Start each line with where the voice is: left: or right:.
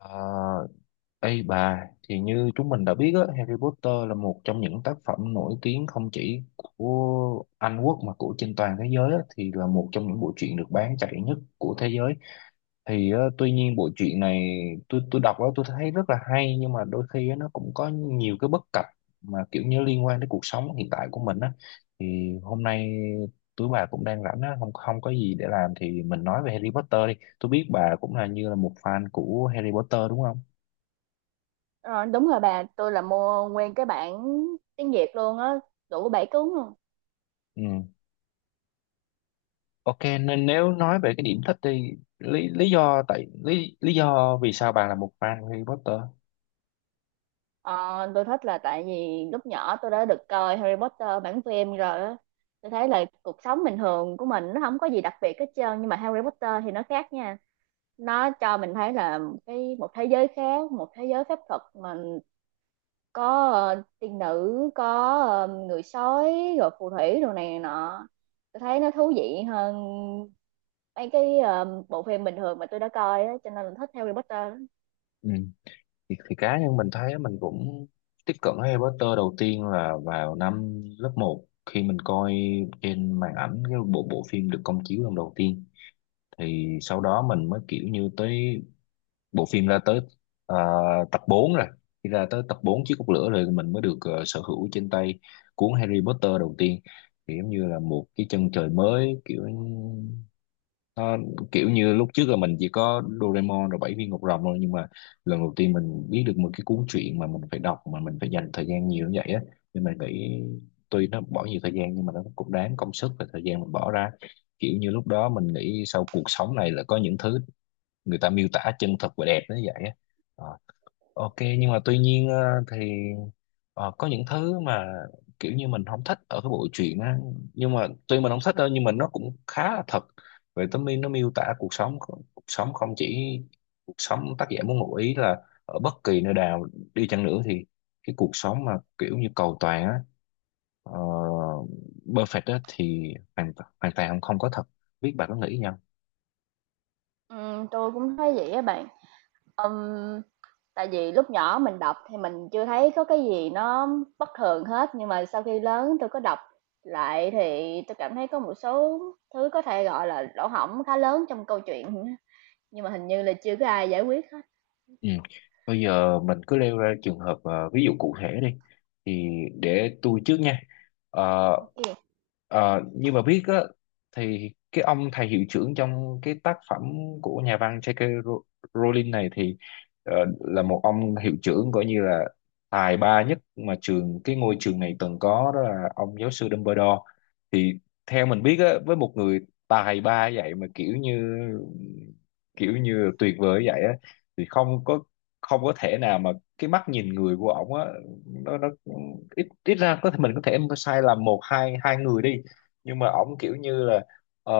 left: À, ê bà, thì như chúng mình đã biết á, Harry Potter là một trong những tác phẩm nổi tiếng không chỉ của Anh Quốc mà của trên toàn thế giới á, thì là một trong những bộ truyện được bán chạy nhất của thế giới. Thì tuy nhiên bộ truyện này tôi đọc á tôi thấy rất là hay nhưng mà đôi khi á, nó cũng có nhiều cái bất cập mà kiểu như liên quan đến cuộc sống hiện tại của mình á. Thì hôm nay tụi bà cũng đang rảnh á, không không có gì để làm thì mình nói về Harry Potter đi. Tôi biết bà cũng là như là một fan của Harry Potter đúng không?
right: Ờ, Đúng rồi bà, tôi là mua nguyên cái bản tiếng Việt luôn á, đủ bảy cuốn luôn.
left: Ừ. Ok, nên nếu nói về cái điểm thích đi, lý lý do tại lý lý do vì sao bạn là một fan của Harry Potter.
right: Ờ, tôi thích là tại vì lúc nhỏ tôi đã được coi Harry Potter bản phim rồi á. Tôi thấy là cuộc sống bình thường của mình nó không có gì đặc biệt hết trơn, nhưng mà Harry Potter thì nó khác nha. Nó cho mình thấy là cái một thế giới khác, một thế giới phép thuật mà có tiên nữ, có người sói rồi phù thủy đồ này nọ, tôi thấy nó thú vị hơn mấy cái bộ phim bình thường mà tôi đã coi á, cho nên là thích Harry Potter lắm.
left: Ừ, thì cá nhân mình thấy mình cũng tiếp cận Harry Potter đầu tiên là vào năm lớp một khi mình coi trên màn ảnh cái bộ bộ phim được công chiếu lần đầu tiên, thì sau đó mình mới kiểu như tới bộ phim ra tới ờ, tập 4 rồi. Khi ra tới tập 4 chiếc cốc lửa rồi mình mới được sở hữu trên tay cuốn Harry Potter đầu tiên, thì giống như là một cái chân trời mới, kiểu nó kiểu như lúc trước là mình chỉ có Doraemon rồi bảy viên ngọc rồng thôi, nhưng mà lần đầu tiên mình biết được một cái cuốn truyện mà mình phải đọc mà mình phải dành thời gian nhiều như vậy á, nên mình nghĩ tuy nó bỏ nhiều thời gian nhưng mà nó cũng đáng công sức và thời gian mình bỏ ra. Kiểu như lúc đó mình nghĩ sau cuộc sống này là có những thứ người ta miêu tả chân thật và đẹp nó như vậy á. Ờ, ok, nhưng mà tuy nhiên thì có những thứ mà kiểu như mình không thích ở cái bộ truyện á, nhưng mà tuy mình không thích đâu nhưng mà nó cũng khá là thật. Về tấm nó miêu tả cuộc sống, cuộc sống không chỉ cuộc sống tác giả muốn ngụ ý là ở bất kỳ nơi nào đi chăng nữa thì cái cuộc sống mà kiểu như cầu toàn á, uh, perfect á thì hoàn hoàn toàn không có thật. Biết bà có nghĩ gì.
right: Tôi cũng thấy vậy á bạn. Ừm, Tại vì lúc nhỏ mình đọc thì mình chưa thấy có cái gì nó bất thường hết, nhưng mà sau khi lớn tôi có đọc lại thì tôi cảm thấy có một số thứ có thể gọi là lỗ hổng khá lớn trong câu chuyện, nhưng mà hình như là chưa có ai giải quyết hết.
left: Ừ. Bây giờ mình cứ nêu ra trường hợp ví dụ cụ thể đi, thì để tôi trước nha. Ờ,
right: Ok.
left: như mà biết á, thì cái ông thầy hiệu trưởng trong cái tác phẩm của nhà văn J.K. Row- Rowling này thì ờ, là một ông hiệu trưởng coi như là tài ba nhất mà trường cái ngôi trường này từng có, đó là ông giáo sư Dumbledore. Thì theo mình biết á, với một người tài ba vậy mà kiểu như, kiểu như tuyệt vời vậy á, thì không có, không có thể nào mà cái mắt nhìn người của ổng á, nó ít ít ra có thể mình có thể sai lầm một hai hai người đi, nhưng mà ổng kiểu như là ờ,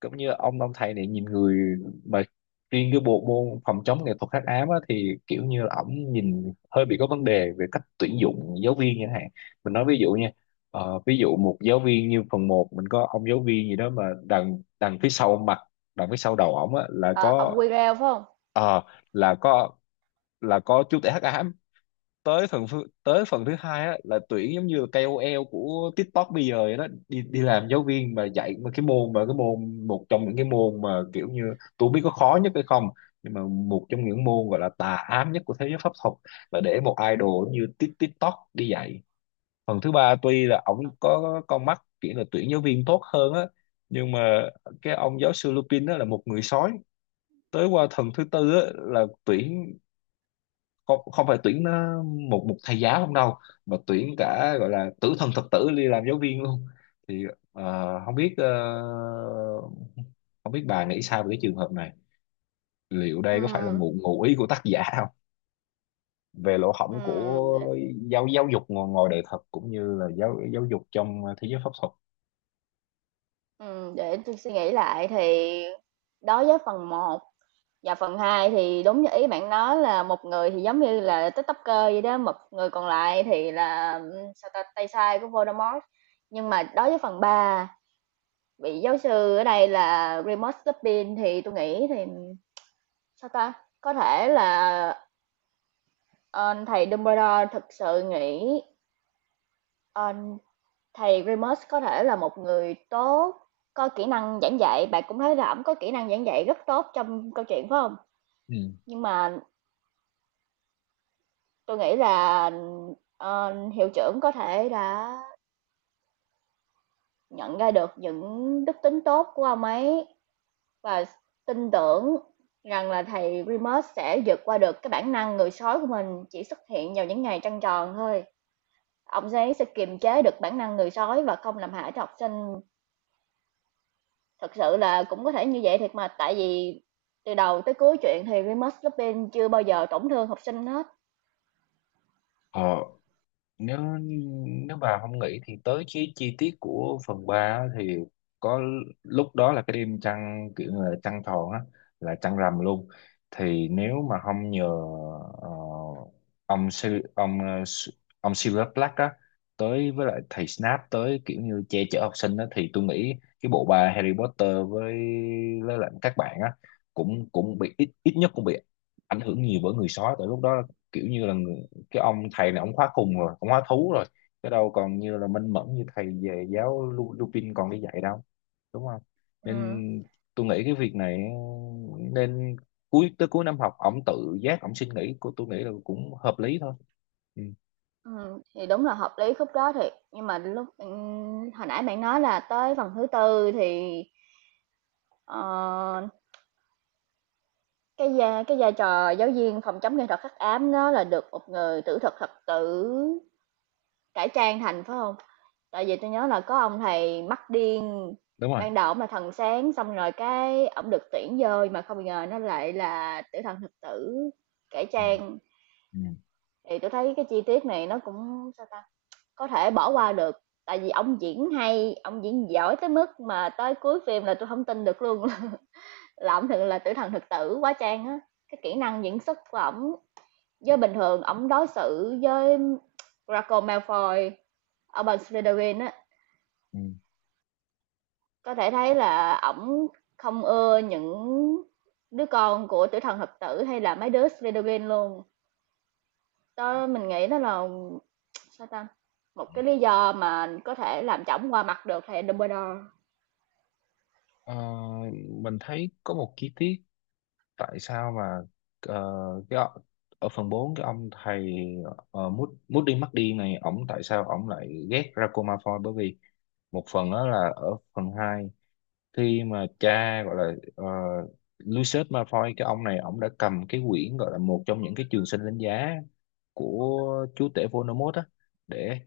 left: cũng như ông thầy này nhìn người mà riêng cái bộ môn phòng chống nghệ thuật hắc ám á, thì kiểu như là ổng nhìn hơi bị có vấn đề về cách tuyển dụng giáo viên chẳng hạn. Mình nói ví dụ nha, ví dụ một giáo viên như phần một mình có ông giáo viên gì đó mà đằng đằng phía sau mặt, đằng phía sau đầu ổng á là
right: Ờ,
left: có
right: ông Quirrell phải không?
left: ờ là có, là có chú tể hắc ám. Tới tới phần thứ hai á là tuyển giống như KOL của TikTok bây giờ vậy đó, đi đi làm giáo viên mà dạy mà cái môn một trong những cái môn mà kiểu như tôi không biết có khó nhất hay không, nhưng mà một trong những môn gọi là tà ám nhất của thế giới pháp thuật là để một idol như TikTok đi dạy. Phần thứ ba tuy là ổng có con mắt kiểu là tuyển giáo viên tốt hơn á, nhưng mà cái ông giáo sư Lupin đó là một người sói. Tới qua thần thứ tư á, là tuyển, không không phải tuyển nó một một thầy giáo không đâu, mà tuyển cả gọi là tử thần thực tử đi làm giáo viên luôn. Thì không biết không biết bà nghĩ sao về cái trường hợp này, liệu đây có phải là
right: Ừm,
left: ngụ ngụ ý của tác giả không, về lỗ hổng
right: ừm,
left: của
right: để,
left: giáo giáo dục ngoài, ngoài đời thật cũng như là giáo giáo dục trong thế giới pháp thuật.
right: để tui suy nghĩ lại thì đối với phần một và phần 2 thì đúng như ý bạn nói, là một người thì giống như là TikToker vậy đó, một người còn lại thì là, sao ta, tay sai của Voldemort. Nhưng mà đối với phần ba, vị giáo sư ở đây là Remus Lupin thì tôi nghĩ thì, sao ta, có thể là, ờ, thầy Dumbledore thực sự nghĩ ờ, Thầy Remus có thể là một người tốt, có kỹ năng giảng dạy, bạn cũng thấy là ổng có kỹ năng giảng dạy rất tốt trong câu chuyện phải không?
left: Ừ.
right: Nhưng mà tôi nghĩ là, hiệu trưởng có thể đã nhận ra được những đức tính tốt của ông ấy và tin tưởng rằng là thầy Remus sẽ vượt qua được cái bản năng người sói của mình chỉ xuất hiện vào những ngày trăng tròn thôi. Ông ấy sẽ kiềm chế được bản năng người sói và không làm hại cho học sinh. Thực sự là cũng có thể như vậy thiệt mà, tại vì từ đầu tới cuối chuyện thì Remus Lupin chưa bao giờ tổn thương học sinh hết.
left: Ờ, nếu, nếu bà không nghĩ thì tới chi chi tiết của phần 3 thì có, lúc đó là cái đêm trăng kiểu như là trăng tròn á, là trăng rằm luôn. Thì nếu mà không nhờ ờ, ông Si- ông ông Silver Black á tới với lại thầy Snape tới kiểu như che chở học sinh á, thì tôi nghĩ cái bộ ba Harry Potter với lại các bạn á cũng, cũng bị, ít ít nhất cũng bị ảnh hưởng nhiều bởi người sói. Tại lúc đó kiểu như là cái ông thầy này ông khóa khùng rồi ông khóa thú rồi, cái đâu còn như là minh mẫn như thầy về giáo Lupin còn đi dạy đâu, đúng không.
right: Ừm.
left: Nên tôi nghĩ cái việc này nên cuối, tới cuối năm học ổng tự giác ổng xin nghỉ cô, tôi nghĩ là cũng hợp lý thôi. Ừ,
right: Thì đúng là hợp lý khúc đó thiệt, nhưng mà lúc hồi nãy bạn nói là tới phần thứ tư thì, ờ, cái vai trò giáo viên phòng chống nghệ thuật hắc ám đó là được một người tử thực thật tử cải trang thành, phải không? Tại vì tôi nhớ là có ông thầy mắt điên,
left: đúng rồi.
right: ban đầu ổng là thần sáng, xong rồi cái ổng được tuyển vô mà không ngờ nó lại là tử thần thực tử cải
left: Ừ,
right: trang.
left: ừ,
right: Thì tôi thấy cái chi tiết này nó cũng, sao ta, có thể bỏ qua được, tại vì ổng diễn hay, ổng diễn giỏi tới mức mà tới cuối phim là tôi không tin được luôn là ổng thực là tử thần thực tử quá trang á. Cái kỹ năng diễn xuất của ổng, với bình thường ổng đối xử với Draco Malfoy, Albus Slytherin á.
left: ừ.
right: Có thể thấy là ổng không ưa những đứa con của Tử Thần Hợp Tử hay là mấy đứa Shredder luôn. Đó mình nghĩ đó là, sao ta? Một cái lý do mà có thể làm cho ổng qua mặt được thầy Dumbledore.
left: Ờ, mình thấy có một chi tiết tại sao mà ờ, cái ọ- ở phần 4 cái ông thầy Moody Moody McD này, ổng tại sao ổng lại ghét Draco Malfoy? Bởi vì một phần đó là ở phần 2 khi mà cha gọi là Lucius Malfoy, cái ông này ông đã cầm cái quyển gọi là một trong những cái trường sinh đánh giá của chúa tể Voldemort á, để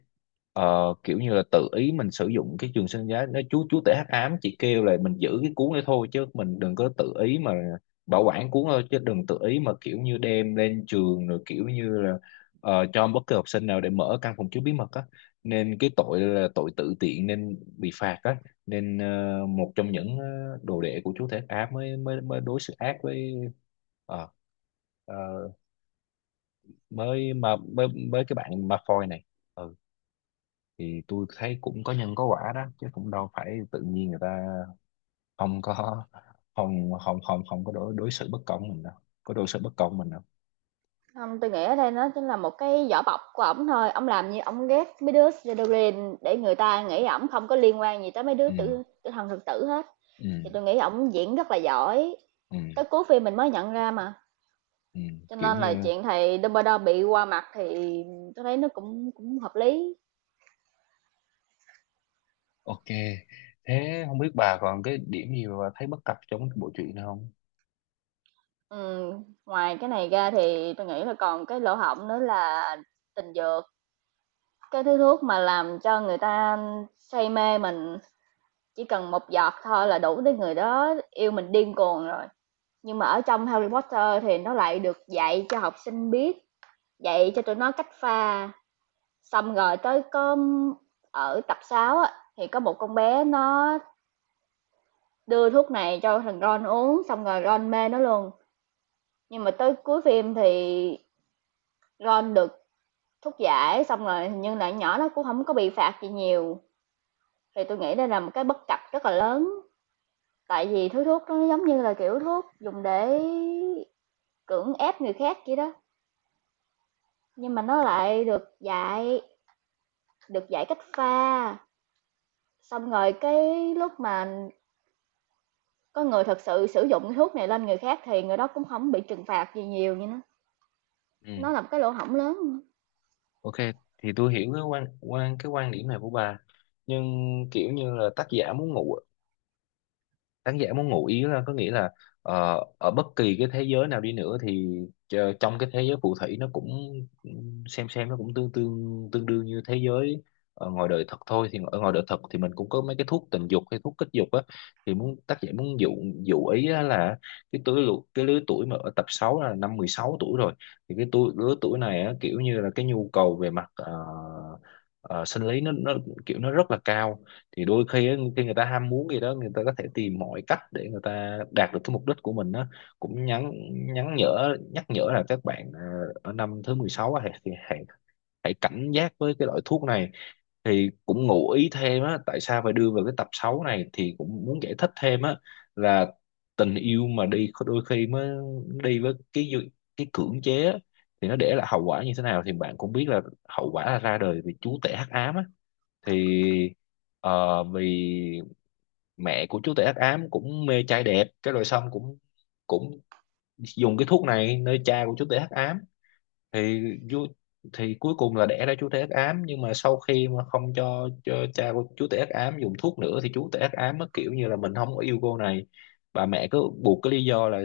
left: kiểu như là tự ý mình sử dụng cái trường sinh giá. Nó chú tể hắc ám chỉ kêu là mình giữ cái cuốn đấy thôi chứ mình đừng có tự ý mà bảo quản cuốn thôi, chứ đừng tự ý mà kiểu như đem lên trường rồi kiểu như là cho bất kỳ học sinh nào để mở căn phòng chứa bí mật á, nên cái tội là tội tự tiện nên bị phạt á. Nên một trong những đồ đệ của chúa Thể Á mới mới mới đối xử ác với ờ, ờ, mới mà mới mới cái bạn Malfoy này. Ừ, thì tôi thấy cũng có nhân có quả đó chứ, cũng đâu phải tự nhiên người ta không có, không không có đối đối xử bất công mình đâu, có đối xử bất công mình đâu.
right: Không, tôi nghĩ ở đây nó chính là một cái vỏ bọc của ổng thôi. Ổng làm như ổng ghét mấy đứa Slytherin để người ta nghĩ ổng không có liên quan gì tới mấy đứa
left: Ừ,
right: tử thần thực tử hết.
left: ừ,
right: Thì tôi nghĩ ổng diễn rất là giỏi. Tới
left: ừ,
right: cuối phim mình mới nhận ra mà.
left: ừ,
right: Cho
left: kiểu
right: nên là
left: như
right: chuyện thầy Dumbledore bị qua mặt thì tôi thấy nó cũng cũng hợp lý.
left: ok. Thế không biết bà còn cái điểm gì mà bà thấy bất cập trong cái bộ truyện này không.
right: Ngoài cái này ra thì tôi nghĩ là còn cái lỗ hổng nữa là tình dược, cái thứ thuốc mà làm cho người ta say mê mình, chỉ cần một giọt thôi là đủ để người đó yêu mình điên cuồng rồi. Nhưng mà ở trong Harry Potter thì nó lại được dạy cho học sinh biết, dạy cho tụi nó cách pha, xong rồi tới có ở tập 6 á, thì có một con bé nó đưa thuốc này cho thằng Ron uống xong rồi Ron mê nó luôn, nhưng mà tới cuối phim thì Ron được thuốc giải xong rồi nhưng lại nhỏ nó cũng không có bị phạt gì nhiều, thì tôi nghĩ đây là một cái bất cập rất là lớn, tại vì thứ thuốc nó giống như là kiểu thuốc dùng để cưỡng ép người khác vậy đó, nhưng mà nó lại được dạy, cách pha, xong rồi cái lúc mà có người thật sự sử dụng cái thuốc này lên người khác thì người đó cũng không bị trừng phạt gì nhiều như nó
left: Ừ.
right: nó là một cái lỗ hổng lớn.
left: Ok, thì tôi hiểu cái quan quan cái quan điểm này của bà. Nhưng kiểu như là tác giả muốn ngụ, khán giả muốn ngụ ý là có nghĩa là ở bất kỳ cái thế giới nào đi nữa thì trong cái thế giới phù thủy nó cũng xem nó cũng tương tương tương đương như thế giới ở ngoài đời thật thôi. Thì ở ngoài đời thật thì mình cũng có mấy cái thuốc tình dục hay thuốc kích dục á, thì muốn tác giả muốn dụ, ý á là cái lứa tuổi mà ở tập 6 là năm 16 tuổi rồi, thì cái tuổi, lứa tuổi này á, kiểu như là cái nhu cầu về mặt ờ, sinh lý nó kiểu nó rất là cao. Thì đôi khi á, khi người ta ham muốn gì đó người ta có thể tìm mọi cách để người ta đạt được cái mục đích của mình đó, cũng nhắn, nhắn nhở nhắc nhở là các bạn ở năm thứ 16 á, hãy, thì hãy hãy cảnh giác với cái loại thuốc này. Thì cũng ngụ ý thêm á, tại sao phải đưa vào cái tập 6 này thì cũng muốn giải thích thêm á là tình yêu mà đi có đôi khi mới đi với cái cưỡng chế á, thì nó để lại hậu quả như thế nào thì bạn cũng biết là hậu quả là ra đời vì chú tể hắc ám á. Thì vì mẹ của chú tể hắc ám cũng mê trai đẹp, cái rồi xong cũng, cũng dùng cái thuốc này nơi cha của chú tể hắc ám. Thì vua- thì cuối cùng là đẻ ra chú tể hắc ám, nhưng mà sau khi mà không cho, cho cha của chú tể hắc ám dùng thuốc nữa thì chú tể hắc ám nó kiểu như là mình không có yêu cô này. Bà mẹ cứ buộc cái lý do là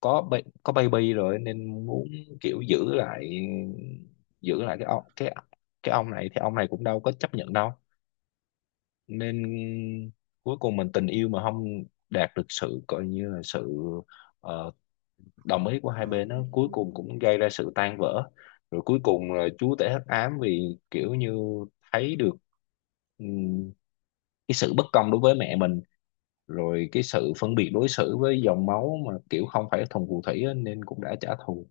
left: có có baby rồi nên muốn kiểu giữ lại, giữ lại cái ông này, thì ông này cũng đâu có chấp nhận đâu. Nên cuối cùng mình, tình yêu mà không đạt được sự coi như là sự ờ, đồng ý của hai bên, nó cuối cùng cũng gây ra sự tan vỡ. Rồi cuối cùng là chúa tể hắc ám vì kiểu như thấy được ừm, cái sự bất công đối với mẹ mình, rồi cái sự phân biệt đối xử với dòng máu mà kiểu không phải thuần phù thủy á, nên cũng đã trả thù.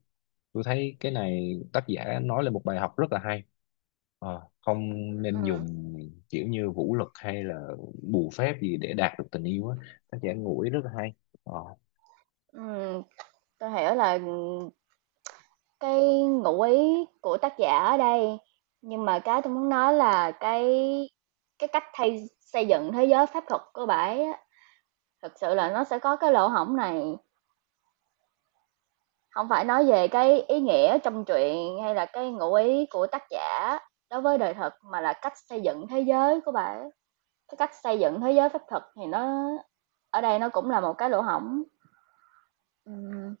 left: Tôi thấy cái này tác giả nói lên một bài học rất là hay. Ờ, không nên
right: Ừ.
left: dùng kiểu như vũ lực hay là bùa phép gì để đạt được tình yêu á, tác giả ngụ ý rất là hay. ờ,
right: Ừ. Tôi hiểu là cái ngụ ý của tác giả ở đây, nhưng mà cái tôi muốn nói là cái cách thay xây dựng thế giới pháp thuật của bãi á, thực sự là nó sẽ có cái lỗ hổng này, không phải nói về cái ý nghĩa trong truyện hay là cái ngụ ý của tác giả đối với đời thực mà là cách xây dựng thế giới của bãi. Cái cách xây dựng thế giới pháp thuật thì nó ở đây nó cũng là một cái lỗ hổng. Ừm,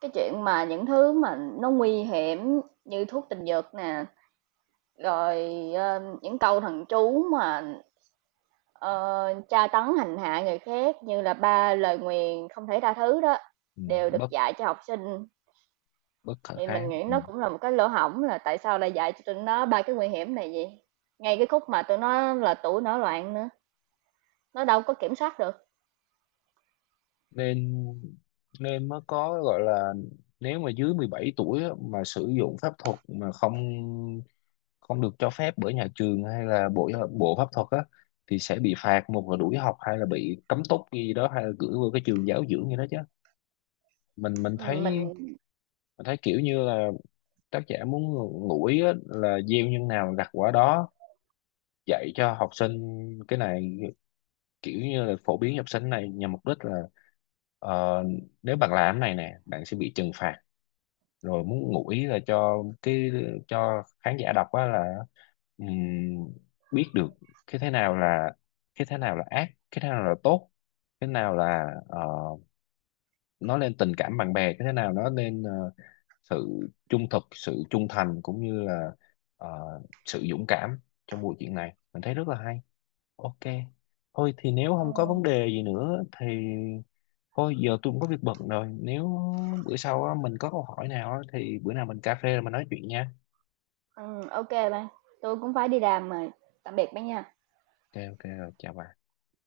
right: Cái chuyện mà những thứ mà nó nguy hiểm như thuốc tình dược nè. Rồi, những câu thần chú mà, ờ, tra tấn hành hạ người khác như là ba lời nguyền không thể tha thứ đó,
left: ừ,
right: đều được
left: bất,
right: dạy cho học sinh,
left: bất khả
right: thì mình
left: kháng.
right: nghĩ
left: Ừ.
right: nó cũng là một cái lỗ hổng là tại sao lại dạy cho tụi nó ba cái nguy hiểm này vậy? Ngay cái khúc mà tụi nó là tuổi nổi loạn nữa, nó đâu có kiểm soát được.
left: Nên, nên mới có gọi là nếu mà dưới 17 tuổi á, mà sử dụng pháp thuật mà không, không được cho phép bởi nhà trường hay là bộ bộ pháp thuật á, thì sẽ bị phạt, một là đuổi học hay là bị cấm túc gì đó, hay là gửi vào cái trường giáo dưỡng gì đó chứ. Mình thấy,
right: Mình
left: mình thấy kiểu như là tác giả muốn ngủi á, là gieo nhân nào gặt quả đó. Dạy cho học sinh cái này kiểu như là phổ biến học sinh này nhằm mục đích là ờ, nếu bạn làm cái này nè bạn sẽ bị trừng phạt. Rồi muốn ngụ ý là cho cái, cho khán giả đọc á là ừm, biết được cái thế nào là, cái thế nào là ác, cái thế nào là tốt, cái nào là nó lên tình cảm bạn bè như thế nào, nó lên sự trung thực, sự trung thành cũng như là ờ, sự dũng cảm trong bộ chuyện này mình thấy rất là hay. Ok, thôi thì nếu không có vấn
right: ừm,
left: đề gì nữa thì thôi giờ tôi cũng có việc bận rồi. Nếu bữa sau á, mình có câu hỏi nào á, thì bữa nào mình cà phê rồi mình nói chuyện nha.
right: ô bạn, tui cũng phải đi làm rồi. Tạm biệt bạn nha.
left: Ok, ok rồi chào bạn.